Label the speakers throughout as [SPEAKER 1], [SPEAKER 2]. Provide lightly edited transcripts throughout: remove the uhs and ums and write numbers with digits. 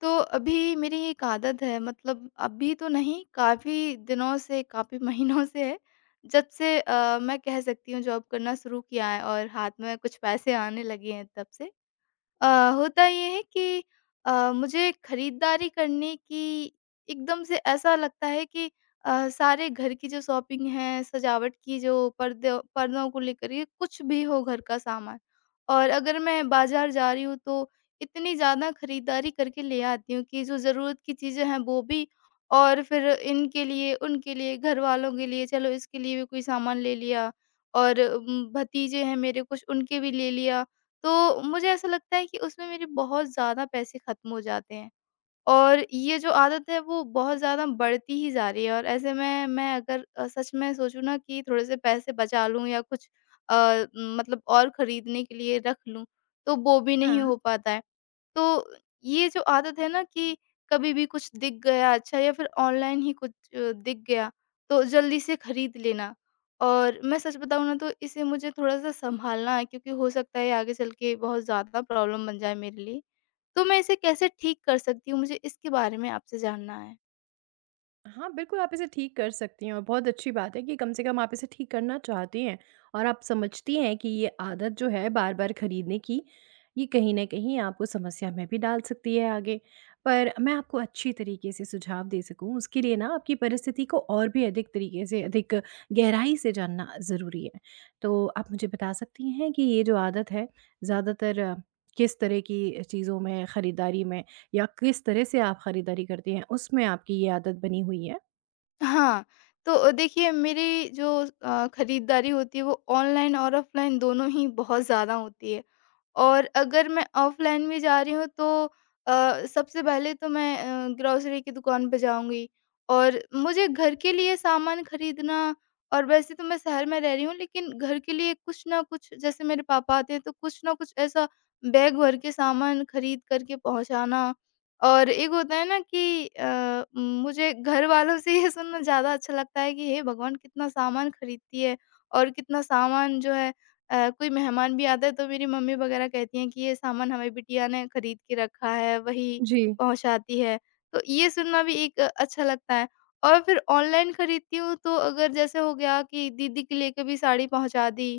[SPEAKER 1] तो अभी मेरी एक आदत है मतलब अभी तो नहीं काफ़ी दिनों से काफ़ी महीनों से है। जब से मैं कह सकती हूँ जॉब करना शुरू किया है और हाथ में कुछ पैसे आने लगे हैं तब से अ, होता ये है कि मुझे खरीदारी करने की एकदम से ऐसा लगता है कि सारे घर की जो शॉपिंग है, सजावट की जो पर्दे पर्दों को लेकर ये कुछ भी हो घर का सामान। और अगर मैं बाज़ार जा रही हूँ तो इतनी ज़्यादा खरीदारी करके ले आती हूँ कि जो ज़रूरत की चीज़ें हैं वो भी, और फिर इनके लिए, उनके लिए, घरवालों के लिए चलो इसके लिए भी कोई सामान ले लिया। और भतीजे हैं मेरे कुछ उनके भी ले लिया। तो मुझे ऐसा लगता है कि उसमें मेरे बहुत ज़्यादा पैसे ख़त्म हो जाते हैं, और ये जो आदत है वो बहुत ज़्यादा बढ़ती ही जा रही है। और ऐसे में मैं अगर सच में सोचूँ ना कि थोड़े से पैसे बचा लूँ या कुछ मतलब और खरीदने के लिए रख लूँ, तो वो भी
[SPEAKER 2] हाँ,
[SPEAKER 1] नहीं हो पाता है। तो ये जो आदत है ना कि कभी भी कुछ दिख गया अच्छा या फिर ऑनलाइन ही कुछ दिख गया तो जल्दी से खरीद लेना, और मैं सच बताऊँ ना तो इसे मुझे थोड़ा-सा सँभालना है क्योंकि हो सकता है आगे चल के बहुत ज़्यादा प्रॉब्लम बन जाए मेरे लिए। तो मैं इसे कैसे ठीक कर सकती हूँ, मुझे इसके बारे में आपसे जानना है?
[SPEAKER 2] हाँ, बिल्कुल आप इसे ठीक कर सकती हैं और बहुत अच्छी बात है कि कम से कम आप इसे ठीक करना चाहती हैं। और आप समझती हैं कि ये आदत जो है बार-बार खरीदने की, ये कहीं न कहीं आपको समस्या में भी डाल सकती है आगे। पर मैं आपको अच्छी तरीके से सुझाव दे सकूँ उसके लिए ना आपकी परिस्थिति को और भी अधिक तरीके से, अधिक गहराई से जानना ज़रूरी है। तो आप मुझे बता सकती हैं कि ये जो आदत है ज़्यादातर किस तरह की चीज़ों में खरीदारी में या किस तरह से आप खरीदारी करती हैं, उसमें आपकी ये आदत बनी हुई है?
[SPEAKER 1] हाँ, तो देखिए मेरी जो खरीदारी होती है वो ऑनलाइन और ऑफ़लाइन दोनों ही बहुत ज़्यादा होती है। और अगर मैं ऑफ़लाइन भी जा रही हूँ तो सबसे पहले तो मैं ग्रोसरी की दुकान पे जाऊँगी और मुझे घर के लिए सामान खरीदना। और वैसे तो मैं शहर में रह रही हूँ लेकिन घर के लिए कुछ ना कुछ, जैसे मेरे पापा आते हैं तो कुछ ना कुछ ऐसा बैग भर के सामान खरीद करके पहुँचाना। और एक होता है ना कि मुझे घर वालों से ये सुनना ज़्यादा अच्छा लगता है कि हे भगवान! कितना सामान खरीदती है, और कितना सामान जो है, कोई मेहमान भी आता है तो मेरी मम्मी वगैरह कहती हैं कि ये सामान हमारी बिटिया ने खरीद के रखा है, वही
[SPEAKER 2] जी।
[SPEAKER 1] पहुँचाती है। तो ये सुनना भी एक अच्छा लगता है। और फिर ऑनलाइन खरीदती हूँ तो अगर जैसे हो गया कि दीदी के लिए कभी साड़ी पहुँचा दी,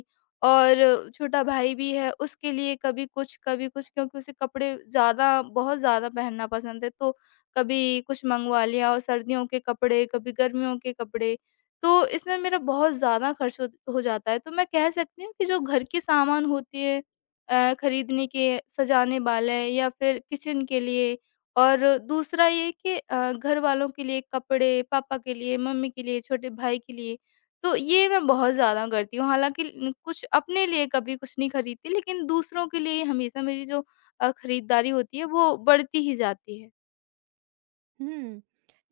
[SPEAKER 1] और छोटा भाई भी है उसके लिए कभी कुछ, कभी कुछ, क्योंकि उसे कपड़े ज़्यादा बहुत ज़्यादा पहनना पसंद है तो कभी कुछ मँगवा लिया, और सर्दियों के कपड़े, कभी गर्मियों के कपड़े। तो इसमें मेरा बहुत ज़्यादा खर्च हो जाता है। तो मैं कह सकती हूँ कि जो घर के सामान होते हैं खरीदने के, सजाने वाले या फिर किचन के लिए, और दूसरा ये कि घर वालों के लिए कपड़े, पापा के लिए, मम्मी के लिए, छोटे भाई के लिए, तो ये मैं बहुत ज़्यादा करती हूँ। हालाँकि ल कुछ अपने लिए कभी कुछ नहीं खरीदती, लेकिन दूसरों के लिए हमेशा मेरी जो खरीदारी होती है, वो बढ़ती ही जाती है।
[SPEAKER 2] हुँ।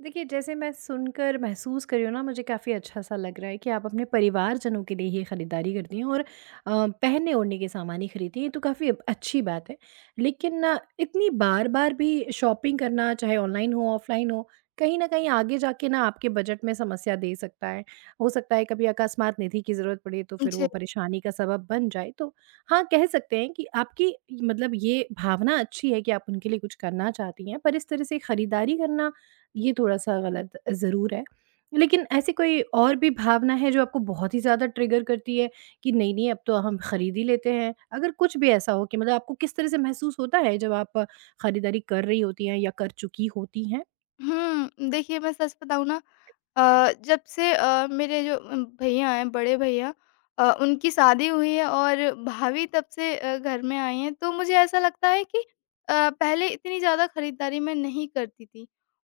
[SPEAKER 2] देखिए, जैसे मैं सुनकर महसूस कर रही हूँ ना, मुझे काफ़ी अच्छा-सा लग रहा है कि आप अपने परिवारजनों के लिए ही खरीदारी करती हैं और पहनने-ओढ़ने के सामान ही खरीदती हैं, ये तो काफ़ी अच्छी बात है। लेकिन इतनी बार-बार भी शॉपिंग करना, चाहे ऑनलाइन हो, ऑफ़लाइन हो, कहीं न कहीं आगे जाके ना आपके बजट में समस्या दे सकता है। हो सकता है कभी अकस्मात निधि की ज़रूरत पड़े, तो फिर
[SPEAKER 1] जी।
[SPEAKER 2] वो परेशानी का सबब बन जाए। तो हाँ, कह सकते हैं कि आपकी मतलब ये भावना अच्छी है कि आप उनके लिए कुछ करना चाहती हैं, पर इस तरह से खरीदारी करना ये थोड़ा-सा गलत ज़रूर है। लेकिन ऐसी कोई और भी भावना है जो आपको बहुत ही ज़्यादा ट्रिगर करती है कि नहीं-नहीं अब तो हम खरीद ही लेते हैं? अगर कुछ भी ऐसा हो कि मतलब आपको किस तरह से महसूस होता है जब आप खरीदारी कर रही होती हैं या कर चुकी होती हैं?
[SPEAKER 1] देखिए मैं सच बताऊँ ना जब से मेरे जो भैया हैं, बड़े भैया, उनकी शादी हुई है और भाभी तब से घर में आई हैं, तो मुझे ऐसा लगता है कि पहले इतनी ज़्यादा खरीदारी मैं नहीं करती थी।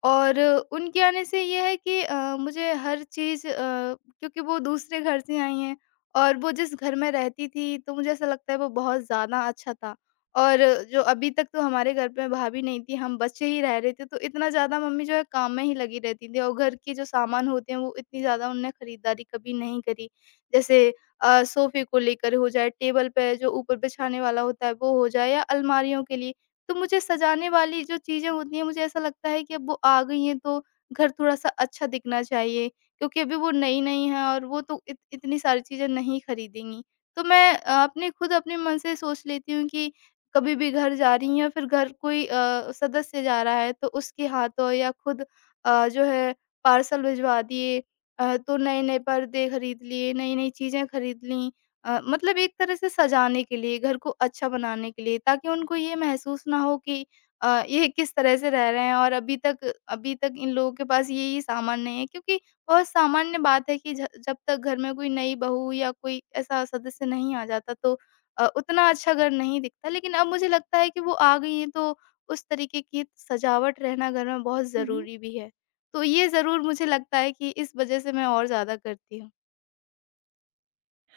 [SPEAKER 1] और उनके आने से ये है कि मुझे हर चीज़ क्योंकि वो दूसरे घर से आई हैं, और वो जिस घर में रहती थी तो मुझे ऐसा लगता है वो बहुत ज़्यादा अच्छा था। और जो अभी तक तो हमारे घर पे भाभी नहीं थी, हम बच्चे ही रह रहे थे, तो इतना ज़्यादा मम्मी जो है काम में ही लगी रहती थी और घर के जो सामान होते हैं वो इतनी ज़्यादा उन्होंने खरीदारी कभी नहीं करी। जैसे सोफ़े को लेकर हो जाए, टेबल पे जो ऊपर बिछाने वाला होता है वो हो जाए या अलमारियों के लिए, तो मुझे सजाने वाली जो चीज़ें होती हैं, मुझे ऐसा लगता है कि अब वो आ गई हैं तो घर थोड़ा-सा अच्छा दिखना चाहिए, क्योंकि अभी वो नई-नई हैं और वो तो इत इतनी सारी चीज़ें नहीं खरीदेंगी। तो मैं अपने मन से सोच लेती हूँ कि कभी भी घर जा रही हूँ या फिर घर कोई सदस्य जा रहा है तो उसके हाथों या खुद जो है पार्सल भिजवा दिए, तो नए-नए पर्दे खरीद लिए, नई-नई चीज़ें खरीद लीं। मतलब एक तरह से सजाने के लिए, घर को अच्छा बनाने के लिए ताकि उनको ये महसूस ना हो कि ये किस तरह से रह रहे हैं और अभी तक इन लोगों के पास ये-ये सामान नहीं है। क्योंकि बहुत सामान्य बात है कि झ जब तक घर में कोई नई बहू या कोई ऐसा सदस्य नहीं आ जाता तो उतना अच्छा घर नहीं दिखता। लेकिन अब मुझे लगता है कि वो आ गई हैं तो उस तरीके की सजावट रहना घर में बहुत ज़रूरी भी है। तो ये ज़रूर मुझे लगता है कि इस वज़ह से मैं और ज़्यादा करती हूँ।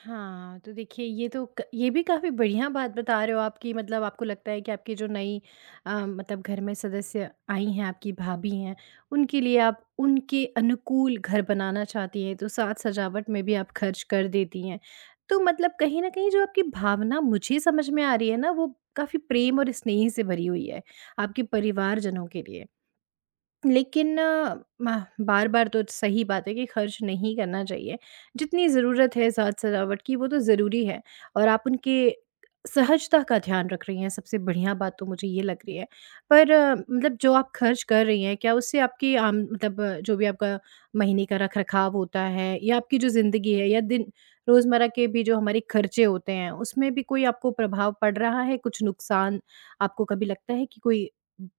[SPEAKER 2] हाँ, तो देखिए ये तो क ये भी काफ़ी बढ़िया बात बता रहे हो आप कि मतलब आपको लगता है कि आपकी जो नई मतलब घर में सदस्य आई हैं, आपकी भाभी हैं, उनके लिए आप उनके अनुकूल घर बनाना चाहती हैं, तो साज-सजावट में भी आप खर्च कर देती हैं। तो मतलब कहीं न कहीं जो आपकी भावना मुझे समझ में आ रही है ना, वो काफ़ी प्रेम और स्नेह से भरी हुई है, आपके परिवारजनों के लिए। लेकिन म बार-बार तो सही बात है कि खर्च नहीं करना चाहिए। जितनी ज़रूरत है साज-सजावट की वो तो ज़रूरी है, और आप उनके सहजता का ध्यान रख रही हैं, सबसे बढ़िया बात तो मुझे ये लग रही है। पर मतलब जो आप खर्च कर रही हैं, क्या उससे आपकी आम मतलब जो भी आपका महीने का रख-रखाव होता है या आपकी जो ज़िंदगी है या दिन रोज़मर्रा के भी जो हमारे खर्चे होते हैं, उसमें भी कोई आपको प्रभाव पड़ रहा है? कुछ नुकसान आपको कभी लगता है कि कोई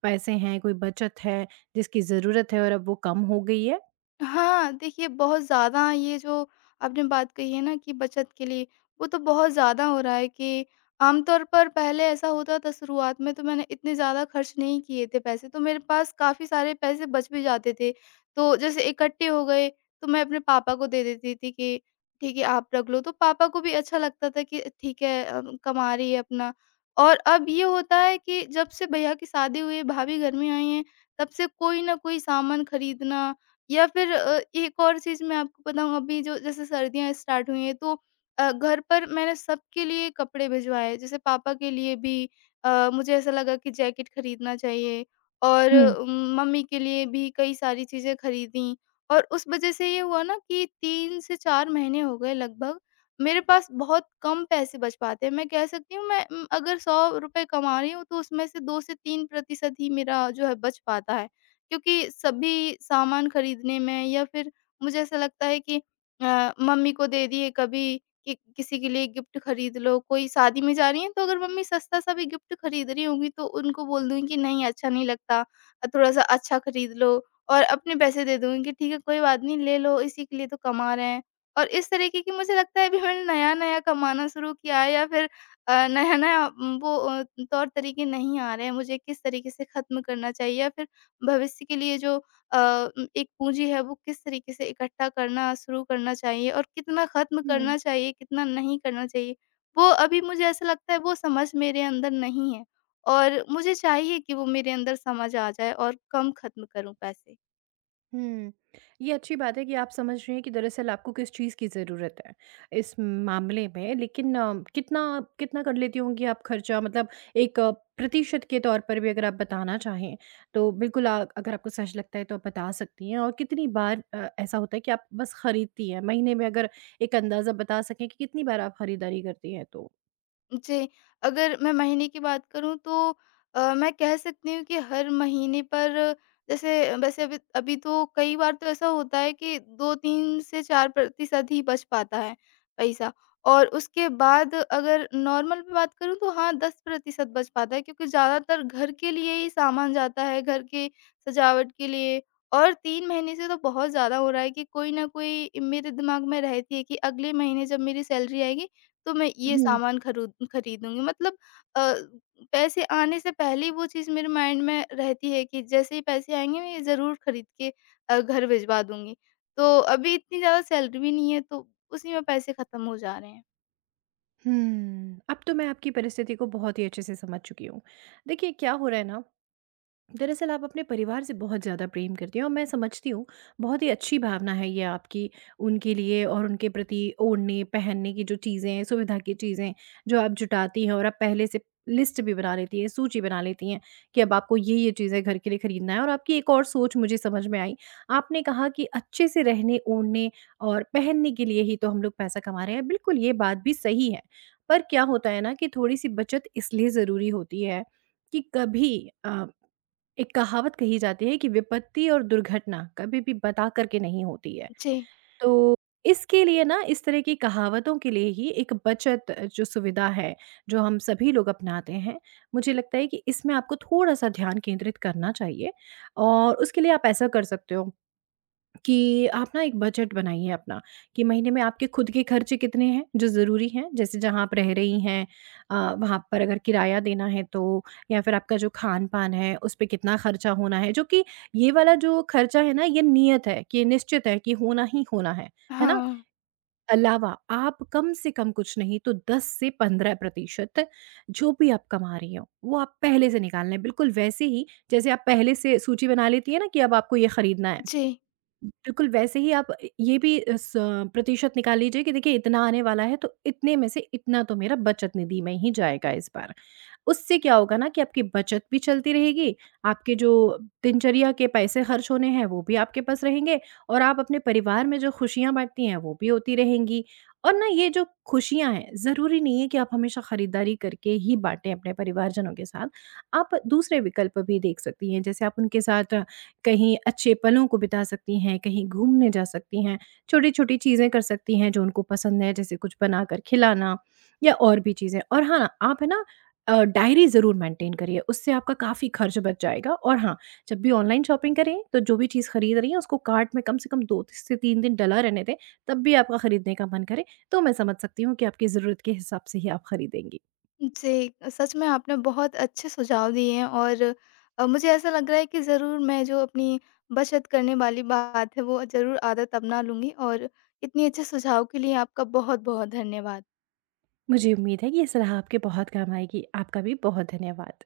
[SPEAKER 2] पैसे हैं, कोई बचत है जिसकी ज़रूरत है और अब वो कम हो गई है?
[SPEAKER 1] हाँ, देखिए बहुत ज़्यादा ये जो आपने बात कही है ना कि बचत के लिए, वो तो बहुत ज़्यादा हो रहा है कि आमतौर पर पहले ऐसा होता था। शुरुआत में तो मैंने इतने ज़्यादा खर्च नहीं किए थे पैसे, तो मेरे पास काफ़ी सारे पैसे बच भी जाते थे। तो जैसे इकट्ठे हो गए तो मैं अपने पापा को दे देती थी कि ठीक है आप रख लो, तो पापा को भी अच्छा लगता था कि ठीक है, कमा रही है अपना। और अब ये होता है कि जब से भैया की शादी हुई है, भाभी घर में आई हैं, तब से कोई न कोई सामान खरीदना, या फिर एक और चीज़ मैं आपको बताऊँ, अभी जो जैसे सर्दियाँ स्टार्ट हुई हैं तो घर पर मैंने सबके लिए कपड़े भिजवाए, जैसे पापा के लिए भी मुझे ऐसा लगा कि जैकेट खरीदना चाहिए, और
[SPEAKER 2] हुँ।
[SPEAKER 1] मम्मी के लिए भी कई सारी चीज़ें खरीदी। और उस वजह से ये हुआ ना कि 3 से 4 महीने हो गए लगभग, मेरे पास बहुत कम पैसे बच पाते हैं। मैं कह सकती हूँ मैं अगर ₹100 कमा रही हूँ तो उसमें से 2 से 3% ही मेरा जो है बच पाता है। क्योंकि सभी सामान खरीदने में या फिर मुझे ऐसा लगता है कि मम्मी को दे दिए कभी कि किसी के लिए गिफ्ट खरीद लो, कोई शादी में जा रही हैं तो अगर मम्मी सस्ता-सा भी गिफ्ट खरीद रही होंगी तो उनको बोल दूँगी कि नहीं अच्छा नहीं लगता, थोड़ा-सा अच्छा खरीद लो, और अपने पैसे दे दूँगी कि ठीक है कोई बात नहीं ले लो, इसी के लिए तो कमा रहे हैं। और इस तरीके की मुझे लगता है अभी मैंने नया-नया कमाना शुरू किया है, या फिर नया-नया तौर तरीके नहीं आ रहे हैं मुझे किस तरीके से खत्म करना चाहिए या फिर भविष्य के लिए जो अ, एक पूँजी है वो किस तरीके से इकट्ठा करना शुरू करना चाहिए और कितना ख़त्म
[SPEAKER 2] हुँ,
[SPEAKER 1] करना चाहिए, कितना नहीं करना चाहिए। वो अभी मुझे ऐसा लगता है वो समझ मेरे अंदर नहीं है, और मुझे चाहिए कि वो मेरे अंदर समझ आ जाए और कम ख़त्म करूँ पैसे।
[SPEAKER 2] हुँ। ये अच्छी बात है कि आप समझ रही हैं कि दरअसल आपको किस चीज़ की ज़रूरत है, इस मामले में। लेकिन कितना कितना कर लेती होंगी आप खर्चा? मतलब एक प्रतिशत के तौर पर भी अगर आप बताना चाहें, तो बिल्कुल अगर आपको सच लगता है तो आप बता सकती हैं। और कितनी बार ऐसा होता है कि आप बस खरीदती हैं? महीने में अगर एक अंदाज़ा बता सकें कि कितनी बार आप खरीदारी करती हैं
[SPEAKER 1] जी, अगर मैं महीने की बात करूँ तो मैं कह सकती हूँ कि हर महीने पर जैसे वैसे अभी अभी तो कई बार तो ऐसा होता है कि 2-3 से 4% ही बच पाता है पैसा, और उसके बाद अगर नॉर्मल में बात करूँ तो हाँ 10% बच पाता है, क्योंकि ज़्यादातर घर के लिए ही सामान जाता है, घर के सजावट के लिए। और 3 महीने से तो बहुत ज़्यादा हो रहा है कि कोई ना कोई मेरे दिमाग में रहती है कि अगले महीने जब मेरी सैलरी आएगी तो मैं ये
[SPEAKER 2] तो?
[SPEAKER 1] सामान खरूद खरीदूँगी। मतलब अ, पैसे आने से पहले ही वो चीज़ मेरे माइंड में रहती है कि जैसे ही पैसे आएँगे मैं ये ज़रूर खरीद के घर भिजवा दूँगी। तो अभी इतनी ज़्यादा सैलरी भी नहीं है तो उसी में पैसे ख़त्म हो जा रहे हैं।
[SPEAKER 2] अब तो मैं आपकी परिस्थिति को बहुत ही अच्छे से समझ चुकी हूँ। देखिए क्या हो रहा है ना, दरअसल आप अपने परिवार से बहुत ज़्यादा प्रेम करती हैं, और मैं समझती हूँ बहुत ही अच्छी भावना है ये आपकी उनके लिए, और उनके प्रति ओढ़ने पहनने की जो चीज़ें हैं, सुविधा की चीज़ें जो आप जुटाती हैं, और आप पहले से लिस्ट भी बना लेती हैं, सूची बना लेती हैं कि अब आपको ये चीज़ें घर के लिए खरीदना है। और आपकी एक और सोच मुझे समझ में आई। आपने कहा कि अच्छे से रहने ओढ़ने और पहनने के लिए ही तो हम लोग पैसा कमा रहे हैं, बिल्कुल ये बात भी सही है। पर क्या होता है ना कि थोड़ी सी बचत इसलिए ज़रूरी होती है, कि कभी एक कहावत कही जाती है कि विपत्ति और दुर्घटना कभी भी बता करके नहीं होती है।
[SPEAKER 1] जी।
[SPEAKER 2] तो इसके लिए ना, इस तरह की कहावतों के लिए ही एक बचत जो सुविधा है, जो हम सभी लोग अपनाते हैं, मुझे लगता है कि इसमें आपको थोड़ा-सा ध्यान केंद्रित करना चाहिए, और उसके लिए आप ऐसा कर सकते हो। कि आप ना एक बजट बनाइए अपना, कि महीने में आपके खुद के खर्चे कितने हैं जो ज़रूरी हैं, जैसे जहाँ आप रह रही हैं वहाँ पर अगर किराया देना है तो, या फिर आपका जो खान पान है उस पे कितना खर्चा होना है, जो कि ये वाला जो खर्चा है ना ये नियत है, कि ये निश्चित है कि होना ही होना है ना।
[SPEAKER 1] हाँ।
[SPEAKER 2] अलावा आप कम से कम कुछ नहीं तो 10 से 15 प्रतिशत जो भी आप कमा रही हो वो आप पहले से निकाल लें, बिल्कुल वैसे ही जैसे आप पहले से सूची बना लेती है ना कि अब आपको ये खरीदना है।
[SPEAKER 1] जी।
[SPEAKER 2] बिल्कुल वैसे ही आप ए ये भी इस प्रतिशत निकाल लीजिए कि देखिए इतना आने वाला है, तो इतने में से इतना तो मेरा बचत निधि में ही जाएगा इस बार। उससे क्या होगा ना कि आपकी बचत भी चलती रहेगी, आपके जो दिनचर्या के पैसे खर्च होने हैं वो भी आपके पास रहेंगे, और आप अपने परिवार में जो खुशियाँ बाँटती हैं वो भी होती रहेंगी। और ना ये जो खुशियाँ हैं, ज़रूरी नहीं है कि आप हमेशा खरीदारी करके ही बाँटें अपने परिवारजनों के साथ। आप दूसरे विकल्प भी देख सकती हैं, जैसे आप उनके साथ कहीं अच्छे पलों को बिता सकती हैं, कहीं घूमने जा सकती हैं, छोटी-छोटी चीज़ें कर सकती हैं जो उनको पसंद है, जैसे कुछ बनाकर खिलाना या और भी चीज़ें। और हाँ, आप है ना डायरी ज़रूर मेंटेन करिए, उससे आपका काफ़ी खर्च बच जाएगा। और हाँ, जब भी ऑनलाइन शॉपिंग करें, तो जो भी चीज़ खरीद रही हैं, उसको कार्ट में कम से कम 2 त से 3 दिन डला रहने दें, तब भी आपका खरीदने का मन करे, तो मैं समझ सकती हूँ कि आपकी ज़रूरत के हिसाब से ही आप खरीदेंगी।
[SPEAKER 1] जी, सच में आपने बहुत अच्छे सुझाव दिए हैं, और मुझे ऐसा लग रहा है कि ज़रूर मैं जो अपनी बचत करने वाली बात है वो ज़रूर आदत अपना लूँगी। और इतने अच्छे सुझाव के लिए आपका बहुत-बहुत धन्यवाद।
[SPEAKER 2] मुझे उम्मीद है कि ये सलाह आपके बहुत काम आएगी। आपका भी बहुत धन्यवाद।